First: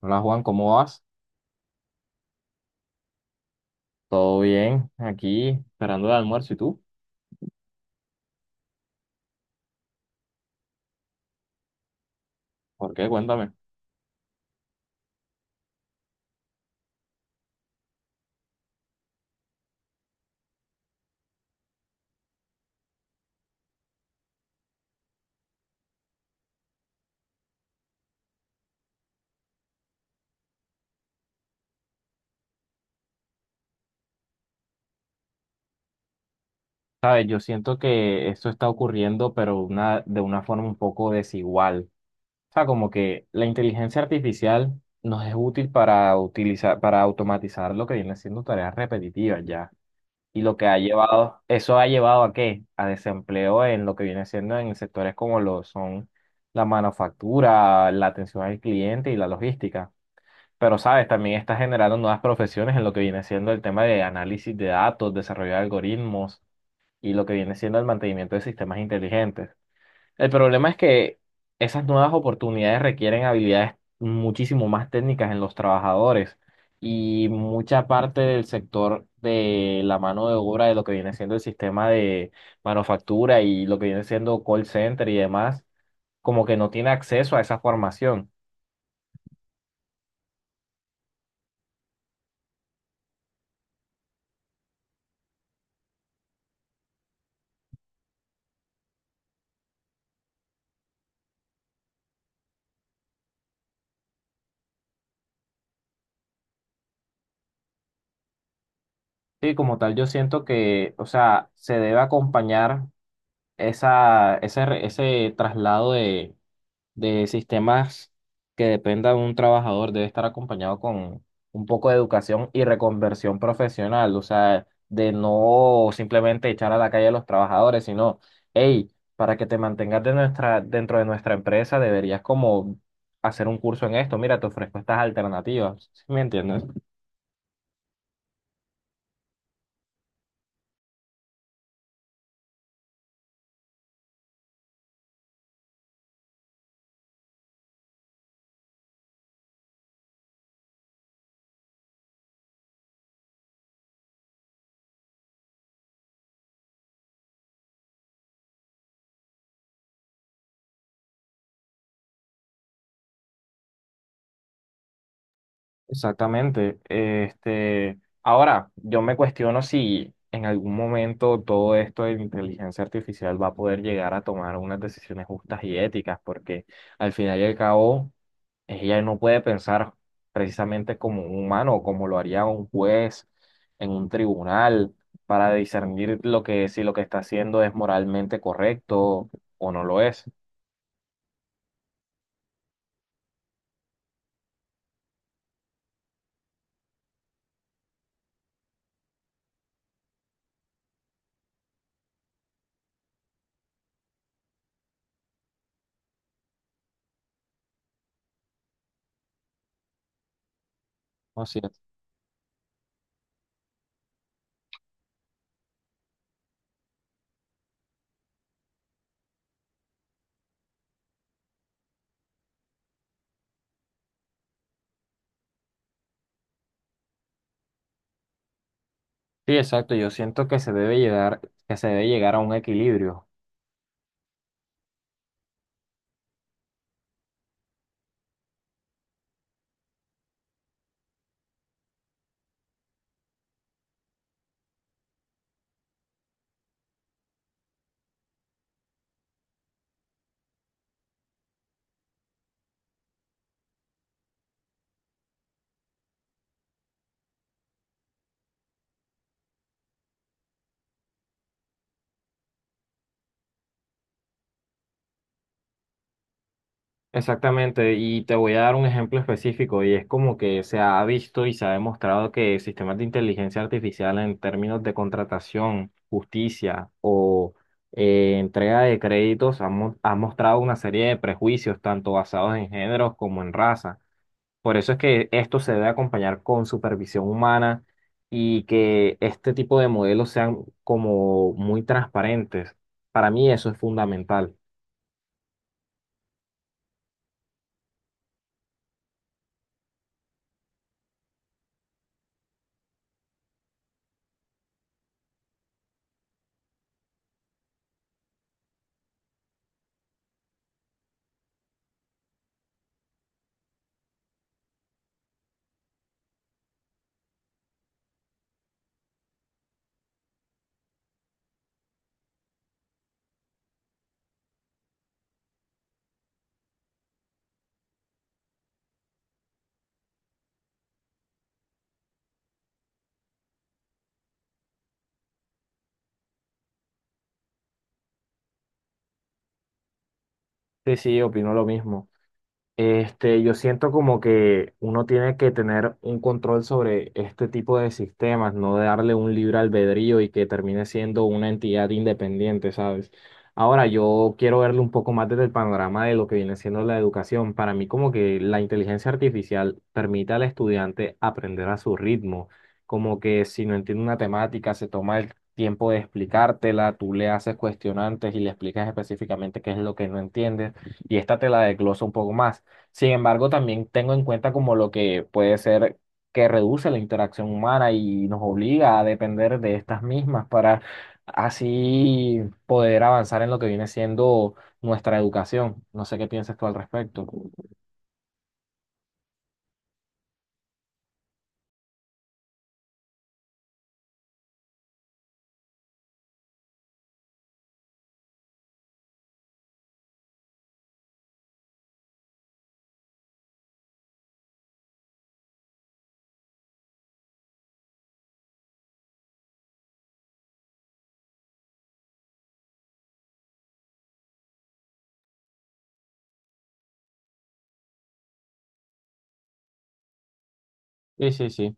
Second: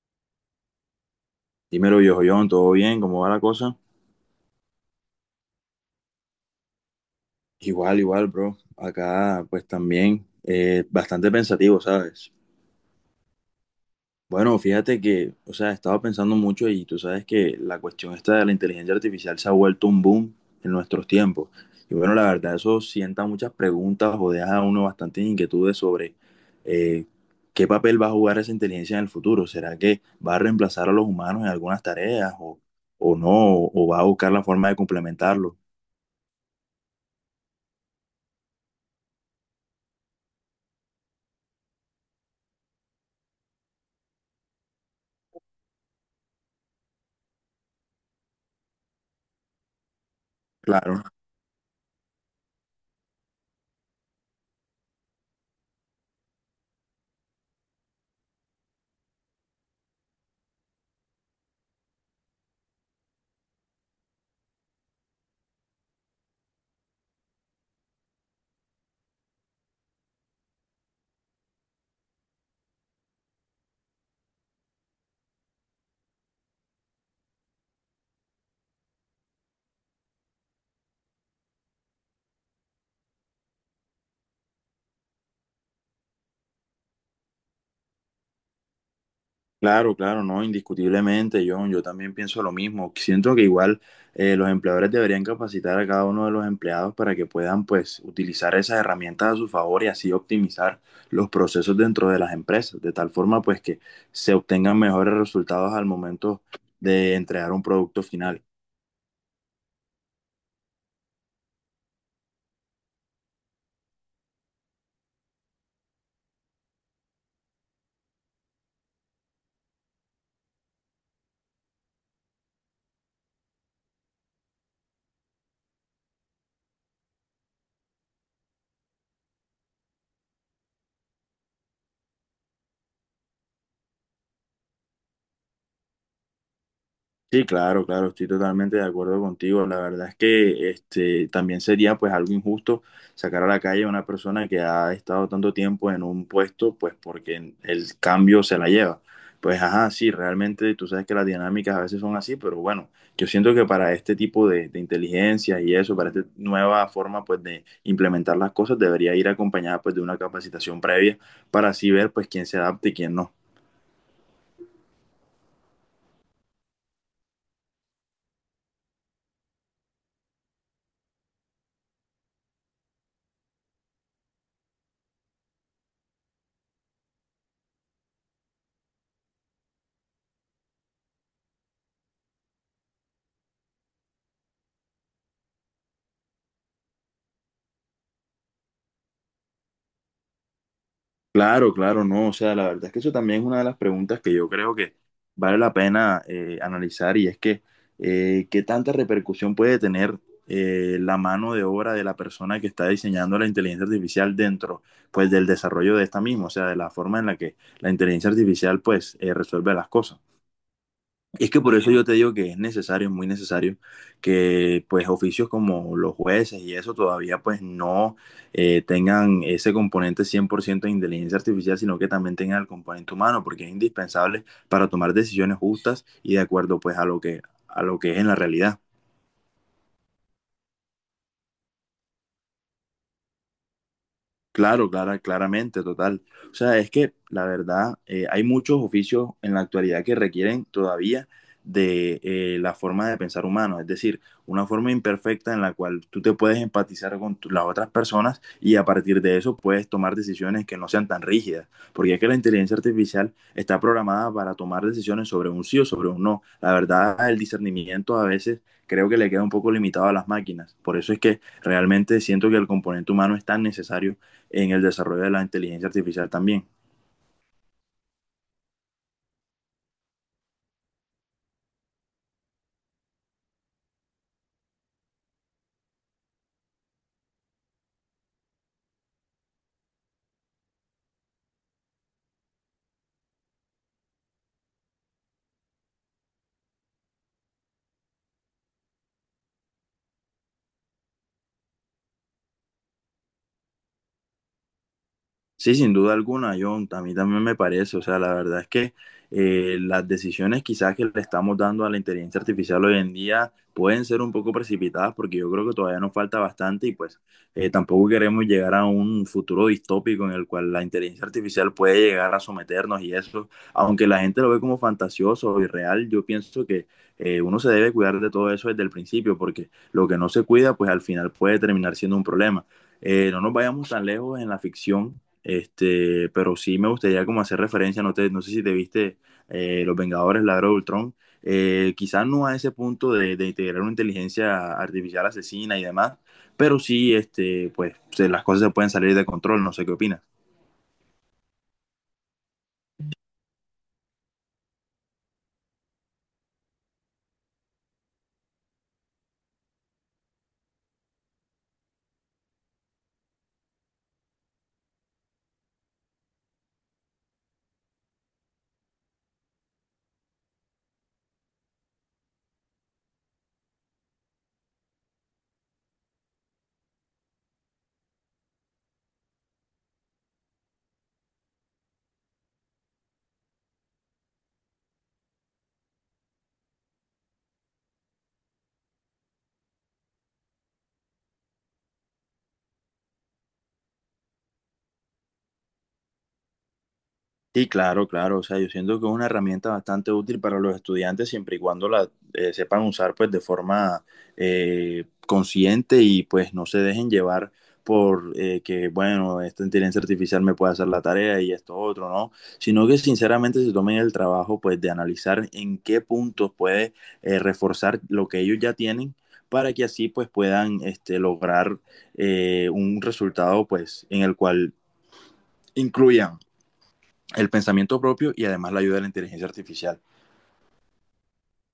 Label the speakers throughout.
Speaker 1: Hola Juan, ¿cómo vas?
Speaker 2: Dímelo, viejo John, ¿todo bien? ¿Cómo va la cosa?
Speaker 1: ¿Todo bien? Aquí esperando el almuerzo. ¿Y tú?
Speaker 2: Igual, igual, bro. Acá, pues también, bastante pensativo, ¿sabes?
Speaker 1: ¿Por qué? Cuéntame.
Speaker 2: Bueno, fíjate que, o sea, he estado pensando mucho y tú sabes que la cuestión esta de la inteligencia artificial se ha vuelto un boom en nuestros tiempos. Y bueno, la verdad, eso sienta muchas preguntas o deja a uno bastantes inquietudes sobre eh, qué papel va a jugar esa inteligencia en el futuro. ¿Será que va a reemplazar a los humanos en algunas tareas o no? ¿O va a buscar la forma de complementarlo?
Speaker 1: Sabes, yo siento que esto está ocurriendo, pero de una forma un poco desigual. O sea, como que la inteligencia artificial nos es útil para utilizar, para automatizar lo que viene siendo tareas repetitivas ya. Y lo que ha
Speaker 2: Claro.
Speaker 1: llevado, eso ha llevado ¿a qué? A desempleo en lo que viene siendo en sectores como lo son la manufactura, la atención al cliente y la logística. Pero, ¿sabes? También está generando nuevas profesiones en lo que viene siendo el tema de análisis de datos, desarrollo de algoritmos y lo que viene siendo el mantenimiento de sistemas inteligentes. El problema es que esas nuevas oportunidades requieren habilidades muchísimo más técnicas en los trabajadores y mucha parte del sector de la mano de obra de lo que viene siendo el sistema de manufactura y lo que viene siendo call center y demás, como que no tiene acceso a esa formación.
Speaker 2: Claro, claro, no, indiscutiblemente, John, yo también pienso lo mismo. Siento que igual los empleadores deberían capacitar a cada uno de los empleados para que puedan, pues, utilizar esas herramientas a su favor y así optimizar los procesos dentro de las empresas, de tal forma, pues, que se obtengan mejores resultados al momento de entregar un producto final.
Speaker 1: Sí, como tal, yo siento que, o sea, se debe acompañar ese traslado de sistemas que dependa de un trabajador, debe estar acompañado con un poco de educación y reconversión profesional, o sea, de no simplemente echar a la calle a los trabajadores, sino, hey, para que te mantengas dentro de nuestra empresa, deberías como hacer un curso en esto, mira, te ofrezco estas alternativas, ¿sí me entiendes?
Speaker 2: Sí, claro, claro, estoy totalmente de acuerdo contigo. La verdad es que este también sería pues algo injusto sacar a la calle a una persona que ha estado tanto tiempo en un puesto, pues porque el cambio se la lleva. Pues ajá, sí, realmente tú sabes que las dinámicas a veces son así, pero bueno, yo siento que para este tipo de inteligencia y eso, para esta nueva forma pues de implementar las cosas, debería ir acompañada pues de una capacitación previa para así ver pues quién se adapta y quién no.
Speaker 1: Exactamente. Este, ahora, yo me cuestiono si en algún momento todo esto de la inteligencia artificial va a poder llegar a tomar unas decisiones justas y éticas, porque al final y al cabo, ella no puede pensar precisamente como un humano, como lo haría un juez en un tribunal, para discernir si lo que está haciendo es moralmente correcto o no lo es.
Speaker 2: Claro, claro, no. O sea, la verdad es que eso también es una de las preguntas que yo creo que vale la pena analizar y es que qué tanta repercusión puede tener la mano de obra de la persona que está diseñando la inteligencia artificial dentro, pues, del desarrollo de esta misma, o sea, de la forma en la que la inteligencia artificial, pues, resuelve las cosas.
Speaker 1: No
Speaker 2: Y es
Speaker 1: es.
Speaker 2: que por eso yo te digo que es necesario, muy necesario, que pues oficios como los jueces y eso todavía pues no tengan ese componente 100% de inteligencia artificial, sino que también tengan el componente humano, porque es indispensable para tomar decisiones justas y de acuerdo pues a lo a lo que es en la realidad.
Speaker 1: Sí, exacto. Yo siento que que se debe llegar a un equilibrio.
Speaker 2: Claro, clara, claramente, total. O sea, es que la verdad, hay muchos oficios en la actualidad que requieren todavía de la forma de pensar humano, es decir, una forma imperfecta en la cual tú te puedes empatizar con las otras personas y a partir de eso puedes tomar decisiones que no sean tan rígidas, porque es que la inteligencia artificial está programada para tomar decisiones sobre un sí o sobre un no. La verdad, el discernimiento a veces creo que le queda un poco limitado a las máquinas, por eso es que realmente siento que el componente humano es tan necesario en el desarrollo de la inteligencia artificial también.
Speaker 1: Exactamente, y te voy a dar un ejemplo específico, y es como que se ha visto y se ha demostrado que sistemas de inteligencia artificial en términos de contratación, justicia o entrega de créditos han mostrado una serie de prejuicios, tanto basados en géneros como en raza. Por eso es que esto se debe acompañar con supervisión humana y que este tipo de modelos sean como muy transparentes. Para mí eso es fundamental.
Speaker 2: Sí, sin duda alguna, John, a mí también me parece, o sea, la verdad es que las decisiones quizás que le estamos dando a la inteligencia artificial hoy en día pueden ser un poco precipitadas porque yo creo que todavía nos falta bastante y pues tampoco queremos llegar a un futuro distópico en el cual la inteligencia artificial puede llegar a someternos y eso, aunque la gente lo ve como fantasioso y real, yo pienso que uno se debe cuidar de todo eso desde el principio porque lo que no se cuida pues al final puede terminar siendo un problema. No nos vayamos tan lejos en la ficción este, pero sí me gustaría como hacer referencia, no, no sé si te viste Los Vengadores, la era de Ultron, quizás no a ese punto de integrar una inteligencia artificial asesina y demás, pero sí, este, pues las cosas se pueden salir de control, no sé qué opinas.
Speaker 1: Sí, sí, opino lo mismo. Este, yo siento como que uno tiene que tener un control sobre este tipo de sistemas, no darle un libre albedrío y que termine siendo una entidad independiente, ¿sabes? Ahora, yo quiero verlo un poco más desde el panorama de lo que viene siendo la educación. Para mí, como que la inteligencia artificial permite al estudiante aprender a su ritmo, como que si no entiende una temática, se toma el tiempo de explicártela, tú le haces cuestionantes y le explicas específicamente qué es lo que no entiendes y esta te la desglosa un poco más. Sin embargo, también tengo en cuenta como lo que puede ser que reduce la interacción humana y nos obliga a depender de estas mismas para así poder avanzar en lo que viene siendo nuestra educación. No sé qué piensas tú al respecto.
Speaker 2: Sí, claro, claro. O sea, yo siento que es una herramienta bastante útil para los estudiantes siempre y cuando la sepan usar pues de forma consciente y pues no se dejen llevar por que, bueno, esta inteligencia artificial me puede hacer la tarea y esto otro, ¿no? Sino que sinceramente se tomen el trabajo pues de analizar en qué puntos puede reforzar lo que ellos ya tienen para que así pues puedan este, lograr un resultado pues en el cual incluyan el pensamiento propio y además la ayuda de la inteligencia artificial.
Speaker 1: Sí, sí, sí.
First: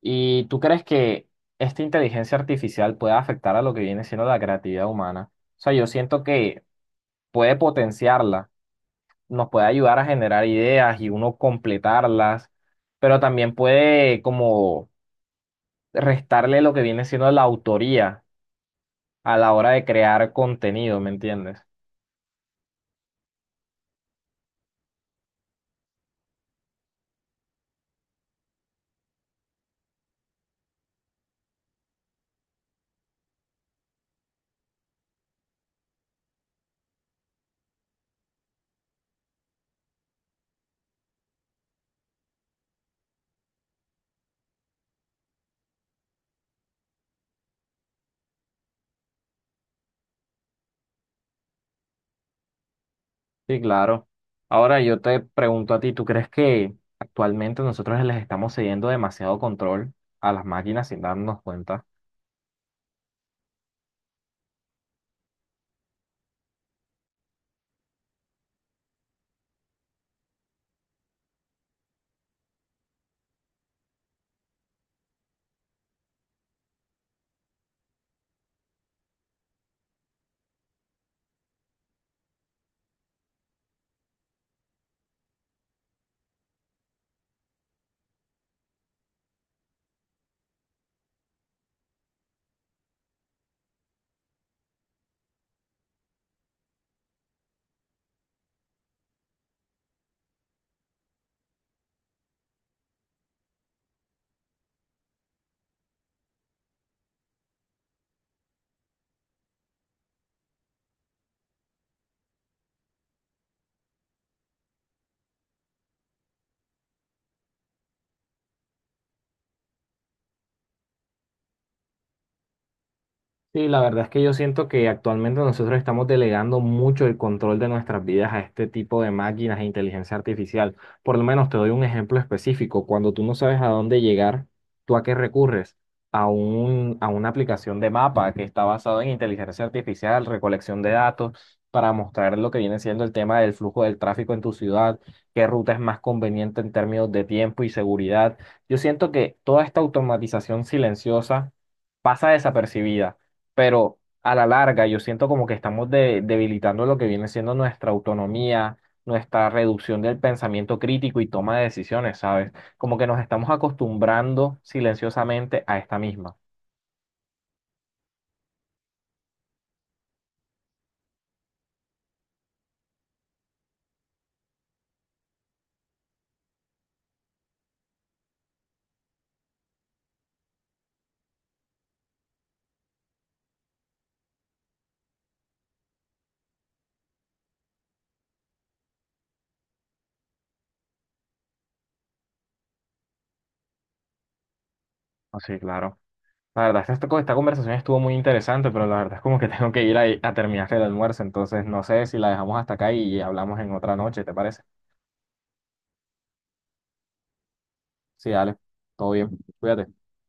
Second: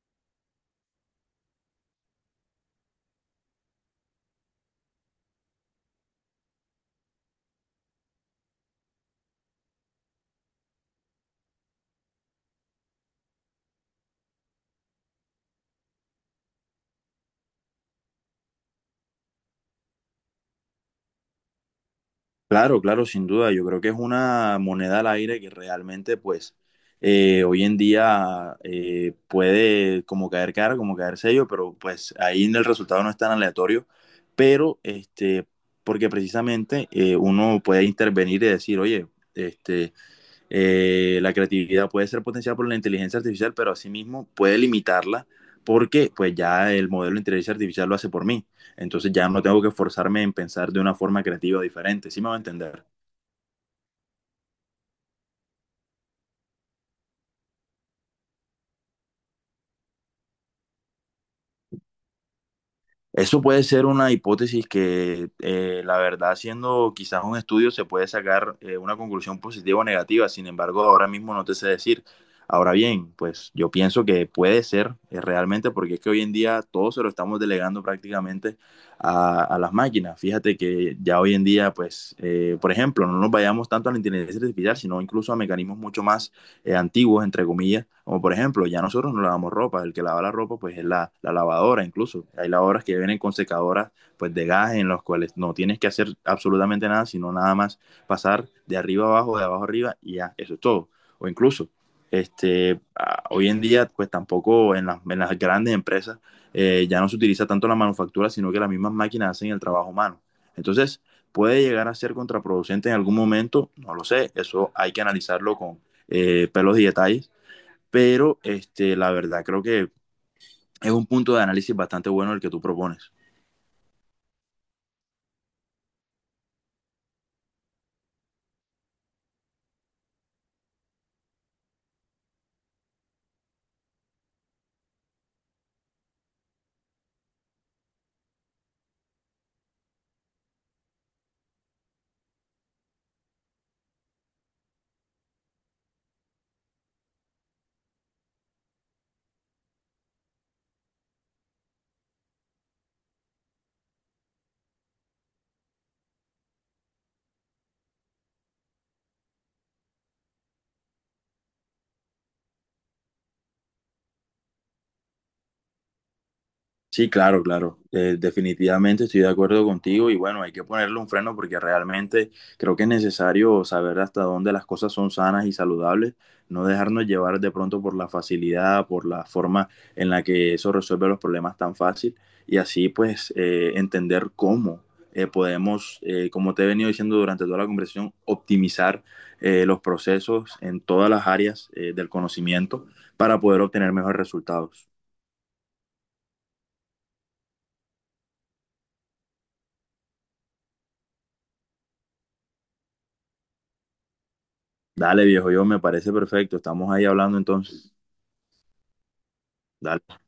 Speaker 1: ¿Y tú crees que esta inteligencia artificial puede afectar a lo que viene siendo la creatividad humana? O sea, yo siento que puede potenciarla, nos puede ayudar a generar ideas y uno completarlas, pero también puede como restarle lo que viene siendo la autoría a la hora de crear contenido, ¿me entiendes?
Speaker 2: Claro, claro, sin duda. Yo creo que es una moneda al aire que realmente, pues, hoy en día puede como caer cara, como caer sello, pero pues ahí en el resultado no es tan aleatorio. Pero, este, porque precisamente uno puede intervenir y decir, oye, este, la creatividad puede ser potenciada por la inteligencia artificial, pero asimismo puede limitarla porque pues ya el modelo de inteligencia artificial lo hace por mí. Entonces ya no tengo que forzarme en pensar de una forma creativa diferente, ¿sí me va a entender?
Speaker 1: Sí, claro. Ahora yo te pregunto a ti, ¿tú crees que actualmente nosotros les estamos cediendo demasiado control a las máquinas sin darnos cuenta?
Speaker 2: Eso puede ser una hipótesis que, la verdad, haciendo quizás un estudio se puede sacar una conclusión positiva o negativa. Sin embargo, ahora mismo no te sé decir. Ahora bien, pues yo pienso que puede ser realmente porque es que hoy en día todo se lo estamos delegando prácticamente a las máquinas. Fíjate que ya hoy en día, pues, por ejemplo, no nos vayamos tanto a la inteligencia artificial, sino incluso a mecanismos mucho más antiguos, entre comillas, como por ejemplo, ya nosotros no lavamos ropa, el que lava la ropa pues es la lavadora incluso. Hay lavadoras que vienen con secadoras pues de gas en los cuales no tienes que hacer absolutamente nada, sino nada más pasar de arriba abajo, de abajo arriba y ya, eso es todo. O incluso, este, hoy en día pues tampoco en, las, en las grandes empresas ya no se utiliza tanto la manufactura, sino que las mismas máquinas hacen el trabajo humano. Entonces, puede llegar a ser contraproducente en algún momento, no lo sé, eso hay que analizarlo con, pelos y detalles, pero este, la verdad creo que es un punto de análisis bastante bueno el que tú propones.
Speaker 1: Sí, la verdad es que yo siento que actualmente nosotros estamos delegando mucho el control de nuestras vidas a este tipo de máquinas e inteligencia artificial. Por lo menos te doy un ejemplo específico. Cuando tú no sabes a dónde llegar, ¿tú a qué recurres? A una aplicación de mapa que está basada en inteligencia artificial, recolección de datos, para mostrar lo que viene siendo el tema del flujo del tráfico en tu ciudad, qué ruta es más conveniente en términos de tiempo y seguridad. Yo siento que toda esta automatización silenciosa pasa desapercibida, pero a la larga yo siento como que estamos debilitando lo que viene siendo nuestra autonomía, nuestra reducción del pensamiento crítico y toma de decisiones, ¿sabes? Como que nos estamos acostumbrando silenciosamente a esta misma.
Speaker 2: Sí, claro, claro. Definitivamente estoy de acuerdo contigo y bueno, hay que ponerle un freno porque realmente creo que es necesario saber hasta dónde las cosas son sanas y saludables, no dejarnos llevar de pronto por la facilidad, por la forma en la que eso resuelve los problemas tan fácil y así pues entender cómo podemos, como te he venido diciendo durante toda la conversación, optimizar los procesos en todas las áreas del conocimiento para poder obtener mejores resultados.
Speaker 1: Así, claro. La verdad, esta conversación estuvo muy interesante, pero la verdad es como que tengo que a terminar el almuerzo, entonces no sé si la dejamos hasta acá y hablamos en otra noche, ¿te parece?
Speaker 2: Dale, viejo, yo me parece perfecto. Estamos ahí hablando entonces.
Speaker 1: Sí, dale, todo bien, cuídate.
Speaker 2: Dale.